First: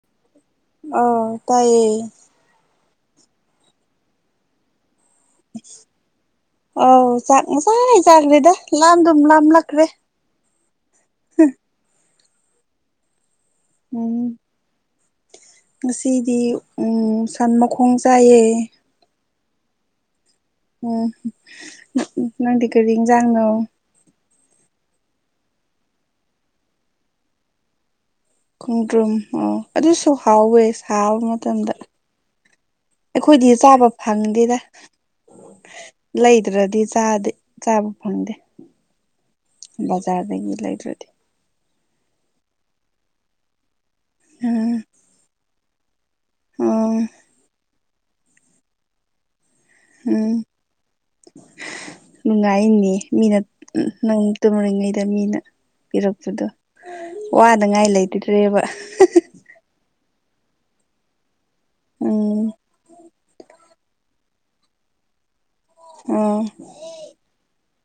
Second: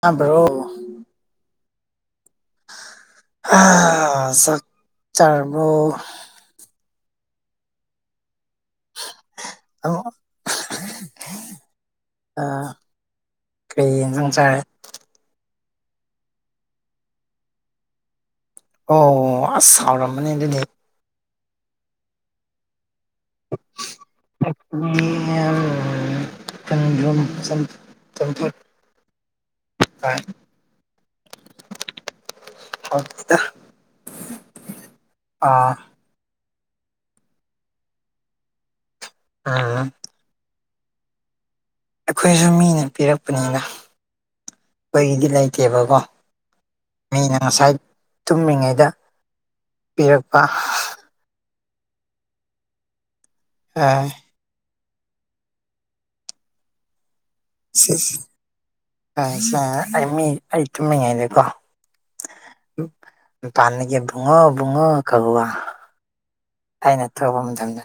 ꯇꯕ꯭ꯔꯣ ꯑꯧ ꯇꯥꯏꯌꯦ ꯍꯥ ꯆꯥꯛ ꯆꯔꯥꯕꯣ ꯑꯧ ꯆꯥꯛ ꯉꯁꯥꯏ ꯆꯥꯈ꯭ꯔꯦꯗ ꯂꯥꯝꯗꯨꯝ ꯂꯥꯝ ꯂꯛꯈ꯭ꯔꯦ ꯑ ꯀꯩ ꯎꯝ ꯏꯟꯖꯥꯡ ꯆꯥꯔꯦ ꯉꯁꯤꯗꯤ ꯎꯝ ꯁꯟ ꯃꯈꯣꯡ ꯆꯥꯏꯌꯦ ꯑꯣ ꯑꯁ ꯁꯥꯎꯔꯝꯃꯅꯤ ꯑꯗꯨꯗꯤ ꯎꯝ ꯅꯪꯗꯤ ꯀꯔꯤ ꯏꯟꯖꯥꯡꯅꯣ [unintelligible] ꯈꯣꯡꯗ꯭ꯔꯨꯝ ꯑꯣ ꯑꯗꯨꯁꯨ ꯆꯥꯏ꯫ ꯍꯥꯎꯋꯦ ꯁꯥꯕ ꯃꯇꯝꯗ ꯍꯥꯎꯇꯦꯗ꯫ ꯑꯩꯈꯣꯏꯗꯤ ꯆꯥꯕ ꯐꯪꯗꯦꯗ ꯑꯥ ꯂꯩꯗ꯭ꯔꯗꯤ ꯆꯥꯗꯦ ꯆꯥꯕ ꯐꯪꯗꯦ ꯎꯝ ꯕꯖꯥꯔꯗꯒꯤ ꯂꯩꯗ꯭ꯔꯗꯤ ꯑꯩꯈꯣꯏꯁꯨ ꯃꯤꯅ ꯄꯤꯔꯛꯄꯅꯤꯅ ꯎꯝ ꯑꯩꯈꯣꯏꯒꯤꯗꯤ ꯂꯩꯇꯦꯕꯀꯣ ꯑꯣ ꯑꯩꯅ ꯉꯁꯥꯏ ꯇꯨꯝꯃꯤꯉꯩꯗ ꯎꯝ ꯄꯤꯔꯛꯄ ꯅꯨꯡꯉꯥꯏꯅꯤ ꯃꯤꯅ ꯅꯪ ꯇꯨꯝꯔꯤꯉꯩꯗ ꯃꯤꯅ ꯄꯤꯔꯛꯄꯗꯣ ꯋꯥꯅꯉꯥꯏ ꯂꯩꯇꯔꯦꯕ ꯆꯥ ꯑꯩ ꯃꯤ ꯑꯩ ꯇꯨꯝꯃꯤꯉꯩꯗꯀꯣ ꯎꯝ ꯎ ꯃꯄꯥꯟꯗꯒꯤ ꯕꯨꯡꯉꯣ ꯕꯨꯡꯉꯣ ꯀꯧꯕꯥ ꯎꯝ ꯍꯥꯏꯅ ꯊꯣꯛꯄ ꯃꯇꯝꯗ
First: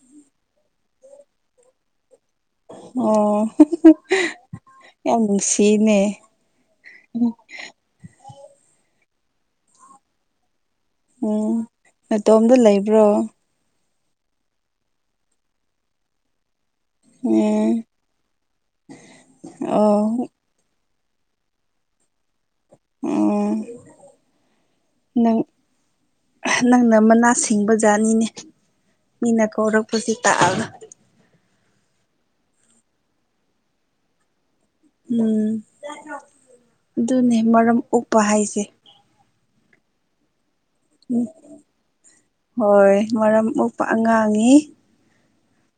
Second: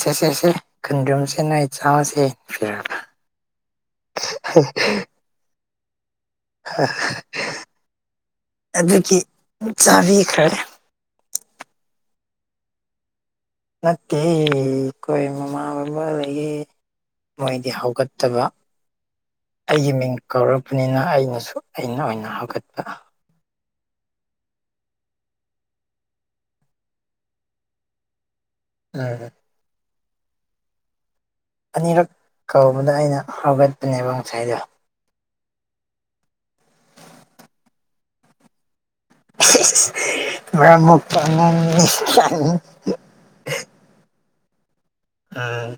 ꯁꯦ ꯁꯦ ꯁꯦ ꯈꯨꯟꯗ꯭ꯔꯨꯝꯁꯦ ꯅꯣꯏ ꯆꯥꯁꯦ ꯑꯣ ꯌꯥꯝ ꯅꯨꯡꯁꯤꯅꯦ ꯍꯥ ꯑꯗꯨꯒꯤ ꯆꯥꯕꯤꯈ꯭ꯔꯦ ꯎꯝ ꯅꯇꯣꯝꯗ ꯂꯩꯕ꯭ꯔꯣ ꯅꯠꯇꯦꯍꯦ ꯑꯩꯈꯣꯏ ꯃꯃꯥ ꯕꯕꯥ ꯂꯩꯌꯦ ꯃꯣꯏꯗꯤ ꯎꯝ ꯍꯧꯒꯠꯇꯕ ꯑꯩꯒꯤ ꯑꯣ ꯃꯤꯡ ꯀꯧꯔꯄ ꯄꯅꯤꯅ ꯑꯩꯅꯁꯨ ꯑꯩꯅ ꯑꯣꯏꯅ ꯍꯧꯒꯠꯄ ꯎꯝ ꯅꯪ ꯅꯪꯅ ꯃꯅꯥ ꯁꯤꯡꯕ ꯖꯥꯠꯅꯤꯅꯦ ꯎꯝ ꯃꯤꯅ ꯀꯧꯔꯛꯄꯁꯤ ꯇꯥꯛꯑꯒ ꯑꯅꯤꯔꯛ ꯀꯧꯕꯗ ꯑꯩꯅ ꯍꯥꯒꯠꯄꯅꯦꯕ ꯉꯁꯥꯏꯗꯣ ꯎꯝ ꯑꯗꯨꯅꯦ ꯃꯔꯝ ꯑꯣꯛꯄ ꯍꯥꯏꯁꯦ ꯏꯁ ꯏꯁ ꯏꯁ ꯃꯔꯝ ꯃꯣꯛꯄ ꯑꯉꯥꯡꯅꯤ [unintelligible] ꯍꯣꯏ ꯃꯔꯝ ꯃꯣꯛꯄ ꯑꯉꯥꯡꯅꯤ ꯑꯥ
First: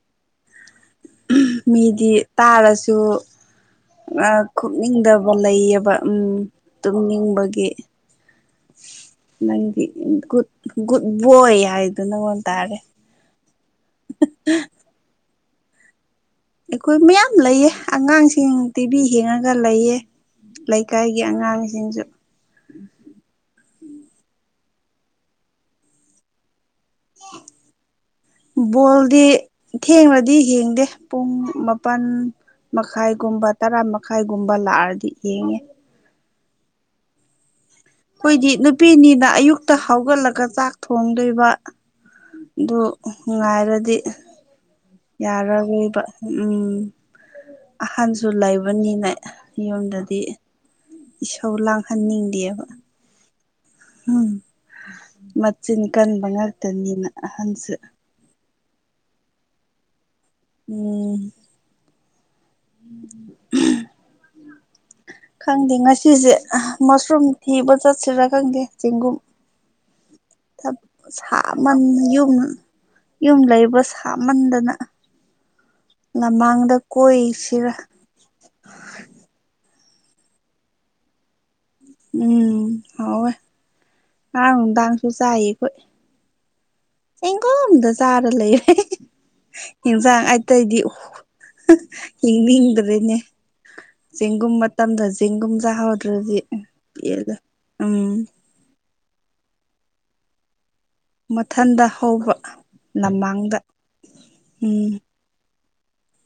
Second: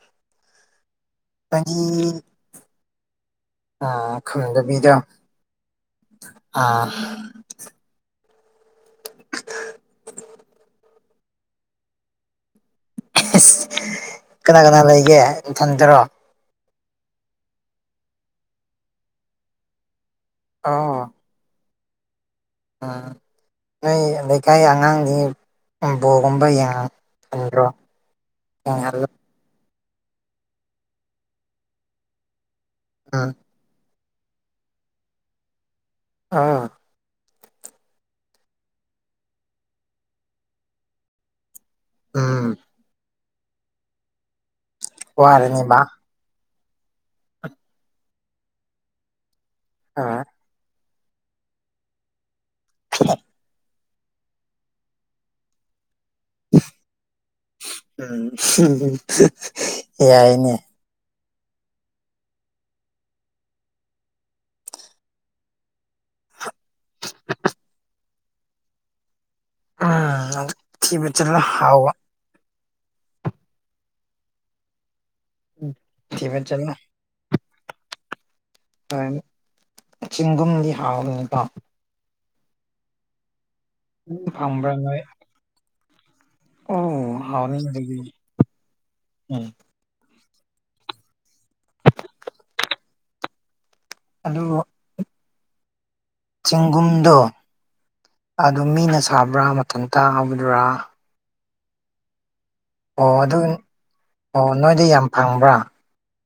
ꯃꯤꯗꯤ ꯇꯥꯔꯁꯨ ꯑꯥ ꯈꯨꯝꯗꯕꯤꯗꯣ ꯈꯣꯞꯅꯤꯡꯗꯕ ꯂꯩꯌꯦꯕ ꯎꯝ ꯑꯥ ꯇꯨꯝꯅꯤꯡꯕꯒꯤ ꯅꯪꯗꯤ ꯒꯨꯠ ꯒꯨꯠ ꯕꯣꯢ ꯍꯥꯏꯗꯨꯅꯪꯉꯣꯟ ꯏꯁ ꯀꯅꯥ ꯀꯅꯥ ꯂꯩꯒꯦ ꯏꯊꯟꯇꯥꯔꯣ ꯑꯩꯈꯣꯏ ꯃꯌꯥꯝ ꯂꯩꯌꯦ ꯑꯉꯥꯡꯁꯤꯡ ꯇꯤꯚꯤ ꯌꯦꯡꯉꯒ ꯂꯩꯌꯦ ꯑꯣ ꯂꯩꯀꯥꯏꯒꯤ ꯑꯩ ꯑꯉꯥꯡꯁꯤꯡꯁꯨ ꯎꯝ ꯅꯣꯏ ꯂꯩꯀꯥꯏ ꯑꯉꯥꯡꯗꯤ ꯕꯣꯔꯒꯨꯝꯕ ꯌꯦꯡꯉ ꯕꯣꯜꯗꯤ ꯊꯦꯡꯔꯗꯤ ꯌꯦꯡꯗꯦ ꯄꯨꯡ ꯃꯥꯄꯜ ꯎꯝ ꯃꯈꯥꯏꯒꯨꯝꯕ ꯇꯔꯥ ꯃꯈꯥꯏꯒꯨꯝꯕ ꯂꯥꯛꯑꯗꯤ ꯌꯦꯡꯉꯦ ꯑꯥ ꯑꯩꯈꯣꯏꯗꯤ ꯅꯨꯄꯤꯅꯤꯅ ꯑꯌꯨꯛꯇ ꯍꯧꯒꯠꯂꯒ ꯆꯥꯛ ꯊꯣꯡꯗꯣꯏꯕ ꯎꯝ ꯑꯗꯨ ꯉꯥꯏꯔꯗꯤ ꯋꯥꯔꯅꯤꯕ ꯌꯥꯔꯒꯣꯏꯕ ꯎꯝ ꯑꯍꯟꯁꯨ ꯂꯩꯕꯅꯤꯅꯦ ꯌꯨꯝꯗꯗꯤ ꯎꯝ ꯏꯁꯥꯎ ꯂꯥꯡꯍꯟꯅꯤꯡꯗꯦꯕ [unintelligible] ꯎꯝ ꯃꯆꯤꯟ ꯀꯟꯕ ꯉꯥꯛꯇꯅꯤꯅ ꯑꯍꯟꯁꯨ ꯎꯝ ꯌꯥꯏꯅꯦ ꯎꯝ [unintelligible] ꯈꯪꯗꯦ ꯉꯁꯤꯁꯦ ꯃꯁꯔꯨꯝ ꯊꯤꯕ ꯆꯠꯁꯤꯔꯥ ꯈꯪꯗꯦ ꯆꯦꯡꯒꯨꯝ ꯑꯥ ꯁꯥꯃꯟ ꯌꯨꯝ ꯌꯨꯝ ꯂꯩꯕ ꯁꯥꯃꯟꯗꯅ [inaudible] ꯆꯠꯂꯣ ꯂꯝꯍꯥꯡꯗ ꯀꯣꯏꯁꯤꯔꯥ ꯍꯣꯏ ꯆꯤꯡꯒꯨꯝꯗꯤ ꯍꯥꯎꯕꯅꯤꯀꯣ ꯎꯝ ꯍꯥꯎꯋꯦ ꯉꯔꯥꯡ ꯐꯪꯕ꯭ꯔꯥ ꯅꯣꯏ ꯅꯨꯡꯗꯥꯡꯁꯨ ꯆꯥꯏ ꯑꯩꯈꯣꯏ ꯑꯣ ꯍꯥꯎꯅꯤ ꯆꯦꯡꯒꯨꯝꯗ ꯑꯗꯨꯗꯤ ꯆꯥꯔ ꯂꯩꯔꯦ ꯎꯝ ꯏꯟꯁꯥꯡ ꯑꯇꯩꯗꯤ ꯌꯦꯡꯅꯤꯡꯗ꯭ꯔꯦꯅꯦ ꯑꯗꯨ ꯆꯦꯡꯒꯨꯝ ꯃꯇꯝꯗ ꯆꯦꯡꯒꯨꯝ ꯆꯥꯍꯧ ꯆꯦꯡꯒꯨꯝꯗꯣ ꯑꯗꯨ ꯃꯤꯅ ꯁꯥꯕ꯭ꯔꯥ ꯃꯊꯟꯇꯥ ꯍꯧꯕꯗꯨꯔꯥ ꯃꯊꯟꯗ ꯍꯧꯕ ꯑꯣ ꯑꯗꯨ ꯂꯝꯃꯥꯡꯗ ꯑꯣ ꯅꯣꯏꯗꯤ ꯎꯝ ꯌꯥꯝ ꯐꯪꯕ꯭ꯔꯥ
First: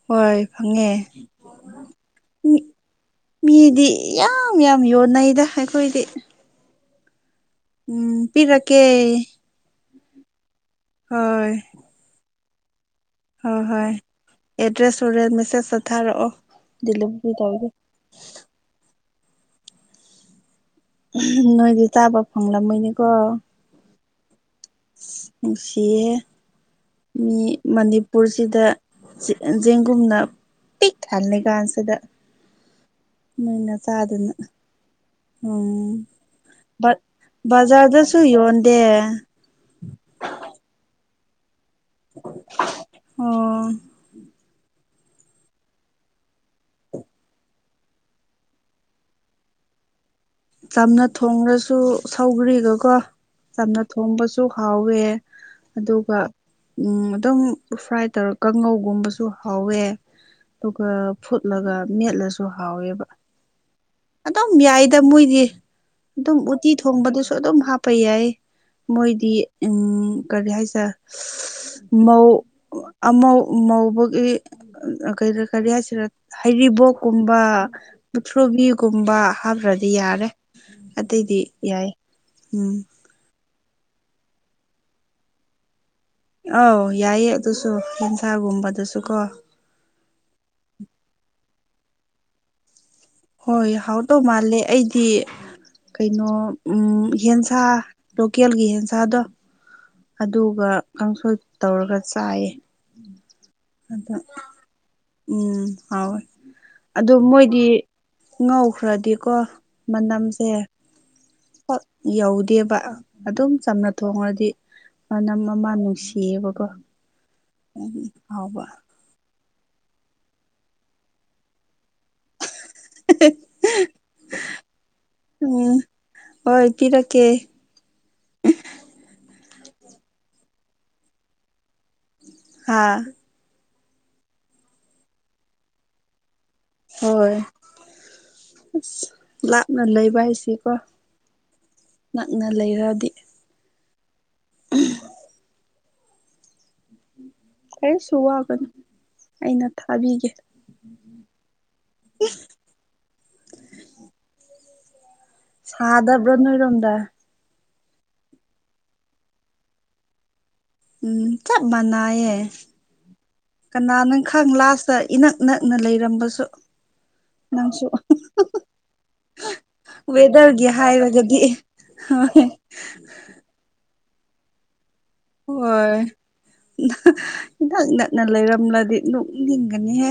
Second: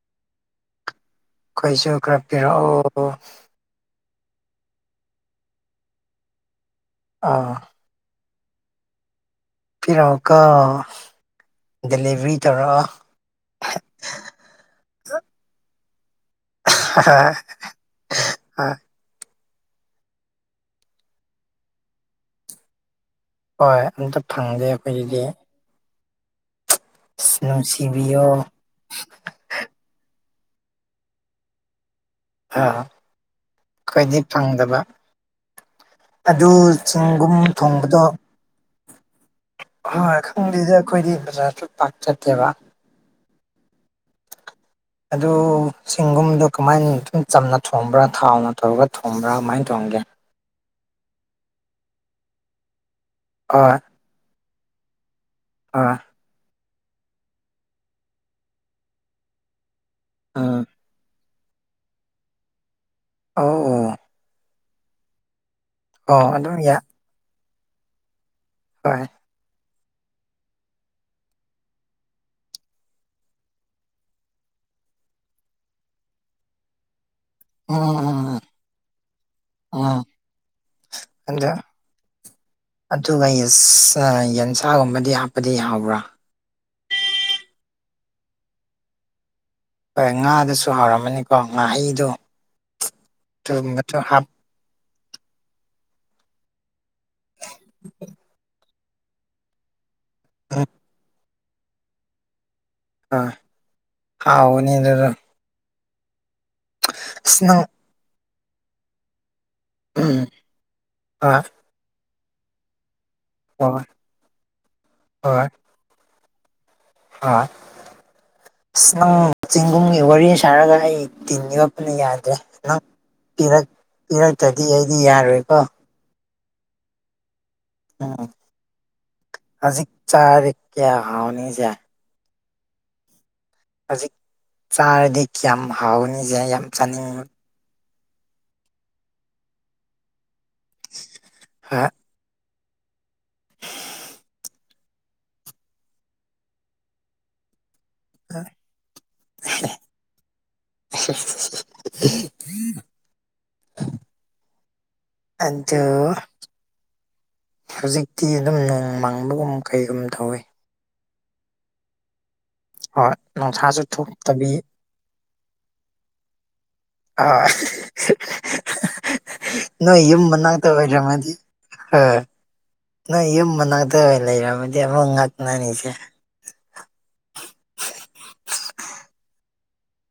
ꯍꯣꯏ ꯐꯪꯉꯦ ꯑꯈꯣꯏꯁꯨ ꯈꯔ ꯄꯤꯔꯛꯑꯣ ꯃꯤꯗꯤ ꯌꯥꯝ ꯌꯥꯝ ꯌꯣꯟꯅꯩꯗ ꯑꯩꯈꯣꯏꯗꯤ ꯑꯥꯎ ꯎꯝ ꯄꯤꯔꯛꯀꯦ ꯄꯤꯔꯣ ꯀꯣ ꯍꯣꯏ ꯗꯦꯂꯤꯚꯔꯤ ꯇꯧꯔꯛꯑꯣ ꯍꯣꯏ ꯍꯣꯏ ꯑꯦꯗ꯭ꯔꯦꯁ ꯍꯨꯔꯦꯟ ꯃꯦꯁꯦꯖꯇ ꯊꯥꯔꯛꯑꯣ ꯗꯤꯂꯤꯕꯔꯤ ꯇꯧꯒꯦ ꯅꯣꯏꯗꯤ ꯆꯕ ꯐꯪꯂꯝꯃꯣꯏꯅꯤ ꯀꯣ ꯍꯣꯏ ꯑꯝꯇ ꯐꯪꯗꯦ ꯑꯩꯈꯣꯏꯒꯤꯗꯤ ꯁꯤꯌꯦ ꯑꯁ ꯃꯤ ꯅꯨꯡꯁꯤꯕꯤꯌꯣ ꯑꯥ ꯃꯅꯤꯄꯨꯔꯁꯤꯗ ꯆꯦꯡꯒꯨꯝꯅ ꯄꯤꯛ ꯊꯜꯂꯤ ꯀꯥꯟꯁꯤꯗ ꯑꯥ ꯅꯣꯏꯅ ꯑꯩꯈꯏꯗꯤ ꯆꯥꯗꯅ ꯐꯪꯗꯕ ꯎꯝ ꯑꯗꯨ ꯕꯠ ꯆꯤꯡꯒꯨꯝ ꯊꯣꯡꯕꯗꯣ ꯕꯖꯥꯔꯗꯁꯨ ꯌꯣꯟꯗꯦ ꯍꯣꯏ ꯈꯪꯗꯦꯗ ꯑꯩꯈꯣꯏꯗꯤ ꯕꯖꯥꯔꯁꯨ ꯄꯥꯛ ꯆꯠꯇꯦꯕ ꯑꯣ ꯑꯗꯨ ꯆꯤꯡꯒꯨꯝꯗꯣ ꯀꯃꯥꯏꯅ ꯁꯨꯝ ꯆꯝꯅ ꯊꯣꯝꯕ꯭ꯔꯥ ꯊꯥꯎꯅ ꯇꯧꯔꯒ ꯊꯣꯝꯕ꯭ꯔꯥ ꯀꯃꯥꯏꯅ ꯊꯣꯡꯒꯦ ꯆꯝꯅ ꯊꯣꯡꯉꯁꯨ ꯁꯧꯒ꯭ꯔꯤꯒꯀꯣ ꯍꯣꯏ ꯆꯝꯅ ꯊꯣꯡꯕꯁꯨ ꯍꯥꯎꯋꯦ ꯍꯣꯏ ꯑꯗꯨꯒ ꯎꯝ ꯑꯗꯨꯝ ꯐ꯭ꯔꯥꯏ ꯇꯧꯔ ꯀꯥꯡꯉꯧꯒꯨꯝꯕꯁꯨ ꯍꯥꯎꯋꯦ ꯑ ꯑꯗꯨꯒ ꯐꯨꯠꯂꯒ ꯃꯦꯠꯂꯁꯨ ꯍꯥꯎꯋꯦꯕ ꯑꯣ ꯑꯗꯨꯝ ꯌꯥꯏꯗ ꯃꯣꯏꯗꯤ ꯑꯣ ꯑꯗꯨꯝ ꯎꯇꯤ ꯌꯥꯏ ꯊꯣꯡꯕꯗꯨꯁꯨ ꯑꯗꯨꯝ ꯍꯥꯞꯄ ꯌꯥꯏ ꯍꯣꯏ ꯃꯣꯏꯗꯤ ꯎꯝ ꯀꯔꯤ ꯍꯥꯏꯁꯦꯔ ꯃꯧ ꯑꯃꯧ ꯃꯧꯕꯒꯤ ꯀꯔꯤ ꯍꯥꯏꯁꯤꯔ ꯍꯩꯔꯤꯕꯣꯛ ꯀꯨꯝꯕ ꯎꯝ ꯎꯝ ꯎꯝ ꯃꯨꯊ꯭ꯔꯨꯕꯤ ꯒꯨꯝꯕ ꯍꯥꯞꯄ꯭ꯔꯗꯤ ꯎꯝ ꯌꯥꯔꯦ ꯑꯇꯩꯗꯤ ꯑꯗ ꯌꯥꯏ ꯎꯝ ꯑꯗꯨꯒ ꯌꯦꯁ ꯑ ꯌꯦꯟꯁꯥꯡ ꯑꯃꯗꯤ ꯍꯥꯞꯄꯗꯤ ꯌꯥꯎꯕ꯭ꯔꯥ ꯑꯧ ꯌꯥꯏꯌꯦ ꯑꯗꯨꯁꯨ ꯌꯦꯟꯁꯥꯒꯨꯝꯕꯗꯨꯁꯨ ꯀꯣ ꯍꯣꯏ ꯉꯥꯗꯨꯁꯨ ꯍꯥꯎꯔꯝꯃꯅꯤꯀꯣ ꯉꯥꯍꯩꯗꯣ ꯍꯣꯏ ꯍꯥꯎ ꯑꯗꯨꯒꯨꯝꯕꯗꯣ ꯗꯧ ꯍꯥꯞ ꯃꯥꯜꯂꯦ ꯑꯩ ꯗꯤ ꯀꯩꯅꯣ ꯎꯝ ꯌꯦꯟꯁꯥ ꯂꯣꯀꯦꯜꯒꯤ ꯌꯦꯟꯁꯥꯗꯣ ꯎꯝ ꯑꯗꯨꯒ ꯀꯥꯡꯁꯣꯏ ꯇꯧꯔꯒ ꯆꯥꯏꯌꯦ ꯑ ꯑꯗ ꯍꯥꯎꯒꯅꯤ ꯑꯗꯨꯗꯣ ꯎꯝ ꯍꯥꯎꯋꯦ ꯑꯗꯣ ꯑꯁ ꯅꯪ ꯃꯣꯏꯗꯤ ꯉꯧꯈ꯭ꯔꯗꯤꯀꯣ ꯎꯝ ꯃꯅꯝꯁꯦ ꯑꯣꯢ ꯌꯧꯗꯦꯕ ꯑꯗꯨꯝ ꯍꯣꯏ ꯆꯝꯅ ꯊꯣꯡꯔꯗꯤ ꯃꯅꯝ ꯑꯃ ꯅꯨꯡꯁꯤ ꯢꯌꯦꯕ ꯀꯣ ꯑ [unintelligible] [unintelligible] ꯍꯥꯎꯕ ꯑꯁ ꯅꯪ ꯆꯤꯡꯒꯨꯝꯒꯤ ꯋꯥꯔꯤ ꯁꯥꯔꯒ ꯑꯩ ꯇꯤꯟ ꯌꯣꯠꯄꯅ ꯌꯥꯗ꯭ꯔꯦ ꯅꯪ ꯄꯤꯔꯛ ꯄꯤꯔꯛꯇꯗꯤ ꯑꯩꯗꯤ ꯌꯥꯔꯣꯏꯀꯣ ꯎꯝ ꯍꯣꯏ ꯄꯤꯔꯛꯀꯦ ꯎꯝ ꯍꯖꯤꯛ ꯆꯥꯔꯗꯤ ꯀꯌꯥ ꯍꯥꯎꯅꯤꯖꯦ ꯍꯥꯥ ꯍꯧꯖꯤꯛ ꯆꯥꯔꯗꯤ ꯀꯌꯥꯝ ꯍꯥꯎꯒꯅꯤꯁꯦ ꯌꯥꯝ ꯆꯥꯅꯤꯡꯕ ꯍꯣꯏ ꯑꯁ ꯂꯥꯞꯅ ꯂꯩꯕ ꯍꯥꯏꯁꯤꯀꯣ ꯍꯥ ꯅꯛꯅ ꯂꯩꯔꯗꯤ ꯀꯔꯤꯁꯨ ꯋꯥꯒꯅꯨ ꯑꯩꯅ ꯊꯥꯕꯤꯒꯦ [unintelligible] ꯑꯗꯣ ꯁꯥꯗꯕ꯭ꯔꯥ ꯅꯣꯏꯔꯣꯝꯗ ꯍꯧꯖꯤꯛꯇꯤ ꯑꯗꯨꯝ ꯅꯣꯡ ꯃꯥꯡꯕꯒꯨꯝ ꯀꯩꯒꯨꯝ ꯇꯧꯋꯤ ꯎꯝ ꯆꯞ ꯃꯅꯥꯏꯌꯦ ꯍꯣꯏ ꯅꯣꯡꯁꯥ ꯀꯅꯥꯅ ꯈꯪ ꯂꯥꯁꯇ ꯏꯅꯛ ꯅꯛꯅ ꯂꯩꯔꯝꯕꯁꯨ ꯅꯪꯁꯨ ꯅꯣꯏ [unintelligible] ꯌꯨꯝ ꯃꯅꯥꯛꯇ ꯋꯦꯗꯔꯒꯤ ꯑꯣꯏꯔꯝꯃꯗꯤ ꯍꯥꯏꯔꯒꯗꯤ ꯍꯣꯏ ꯅꯣꯏ ꯌꯨꯝ ꯃꯅꯥꯛꯇ ꯂꯩꯔꯝꯃꯗꯤ ꯑꯃꯨꯛ ꯉꯛ ꯍꯣꯏ ꯏꯅꯛ ꯅꯛꯅ ꯂꯩꯔꯝꯂꯗꯤ ꯅꯣꯛꯅꯤꯡꯒꯅꯤꯍꯦ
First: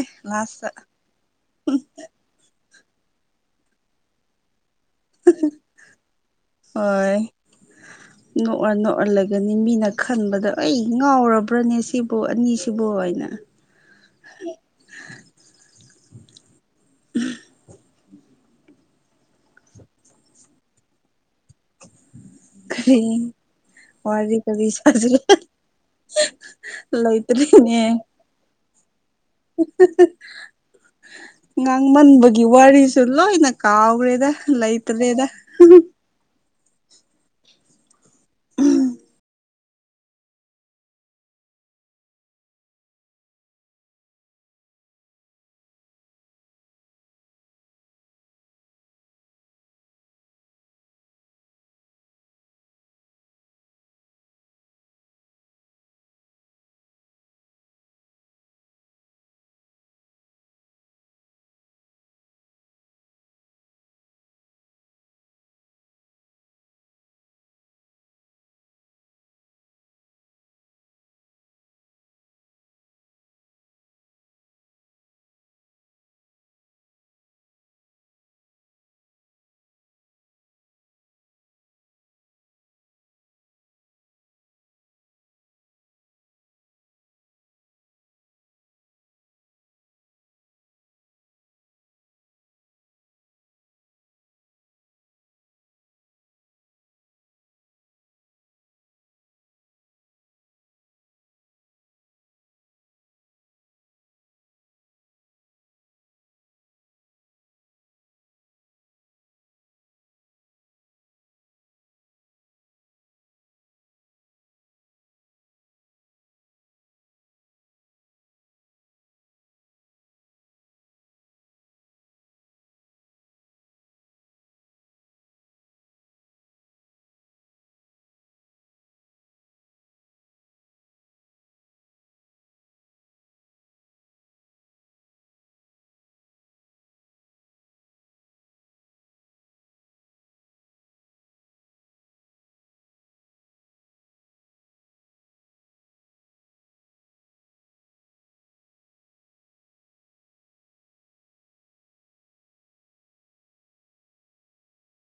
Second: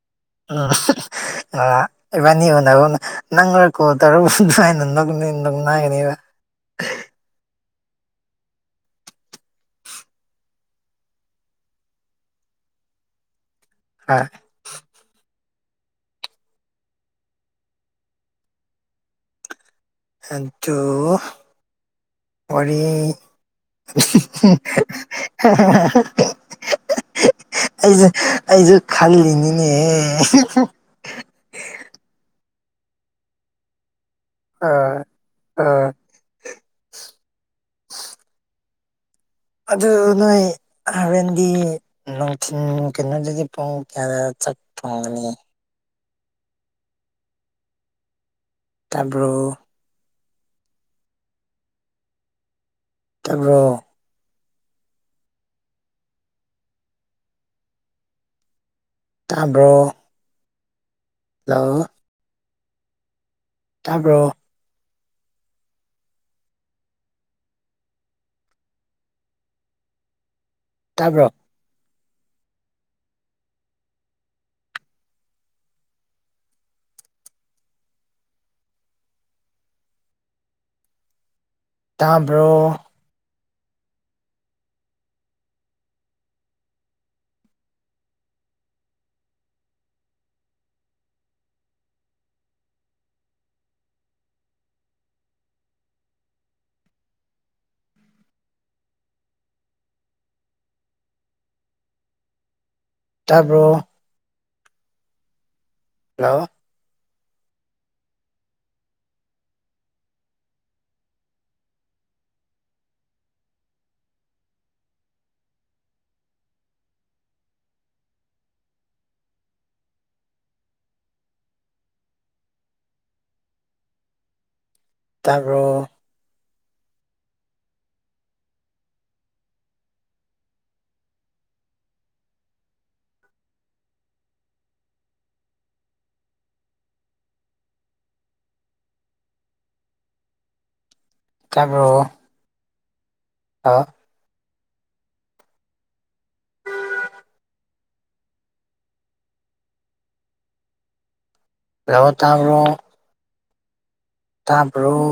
ꯎꯝ ꯂꯥꯁꯇ [unintelligible] ꯑ ꯏꯕꯥꯅꯤ ꯎꯕꯅꯕꯅ ꯅꯪꯔ ꯀꯣꯜ ꯇꯧꯔꯛ [unintelligible] ꯍꯥꯏꯅ ꯅꯣꯛꯅꯤꯡ ꯅꯨꯉꯥꯏꯒꯅꯤꯗ ꯍꯣꯏ [unintelligible] ꯅꯣꯛꯔ ꯅꯣꯛꯔ ꯂꯩꯒꯅꯤ ꯃꯤꯅ ꯈꯟꯕꯗ ꯑꯩ ꯉꯥꯎꯔꯕ꯭ꯔꯅꯦ ꯁꯤꯕꯨ ꯑꯅꯤꯁꯤꯕꯨ ꯑꯣꯏꯅ ꯍꯣꯏ [unintelligible] ꯑꯗꯣ ꯋꯥꯔꯤ ꯀꯔꯤ ꯋꯥꯔꯤ [unintelligible] ꯀꯔꯤ ꯁꯥꯖꯤ ꯂꯩꯇ꯭ꯔꯦꯅꯦ ꯑꯩꯁꯦ ꯑꯩꯁꯨ ꯈꯜꯂꯤꯅꯤ ꯉꯥꯡꯃꯟꯕꯒꯤ ꯋꯥꯔꯤꯁꯨ ꯂꯣꯏꯅ ꯀꯥꯎꯈ꯭ꯔꯦꯗ ꯂꯩꯇꯔꯦꯗ ꯑꯗꯨ ꯅꯣꯏ ꯍꯣꯔꯦꯟꯗꯤ ꯅꯨꯡꯊꯤꯟꯜ ꯀꯩꯅꯣꯗꯗꯤ ꯄꯨꯡ ꯀꯌꯥꯗ ꯆꯥꯛ ꯐꯪꯒꯅꯤ ꯇꯥꯔꯕ꯭ꯔꯣ ꯇꯕ꯭ꯔꯣ ꯇꯥꯕ꯭ꯔꯣ ꯍꯜꯂꯣ ꯇꯥꯕ꯭ꯔꯣ ꯇꯥꯕ꯭ꯔꯣ ꯇꯥꯝꯕ꯭ꯔꯣ ꯇꯥꯔꯕꯣ ꯍꯜꯂꯣ ꯇꯥꯔꯕꯣ ꯇꯥꯔꯕꯣ ꯍꯥꯥ ꯍꯜꯂꯣ ꯇꯥꯕ꯭ꯔꯣ ꯇꯥꯕꯔꯣ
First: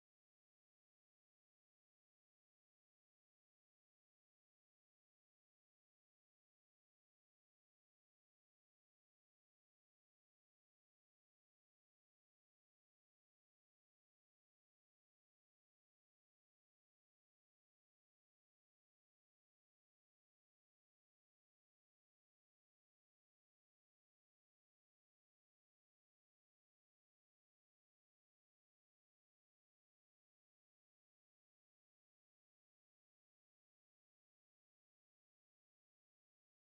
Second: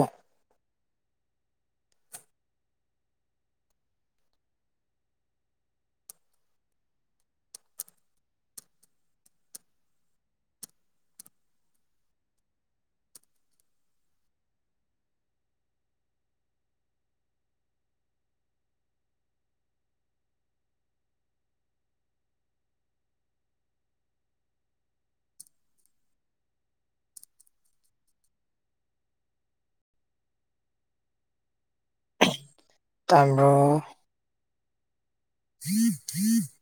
ꯇꯥꯕꯔꯣ [inaudible]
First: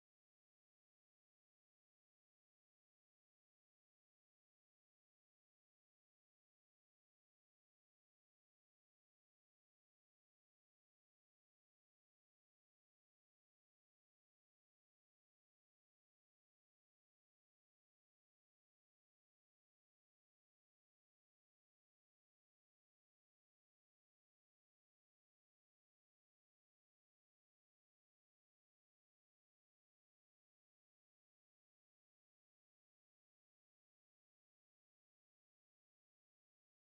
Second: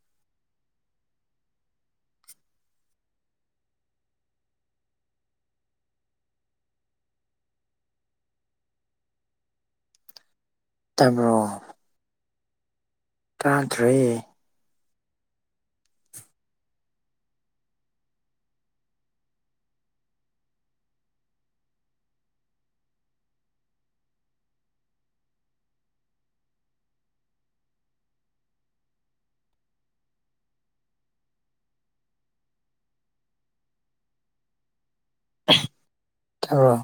ꯇꯥꯕꯔꯣ ꯇꯥꯗ꯭ꯔꯦ ꯑꯣ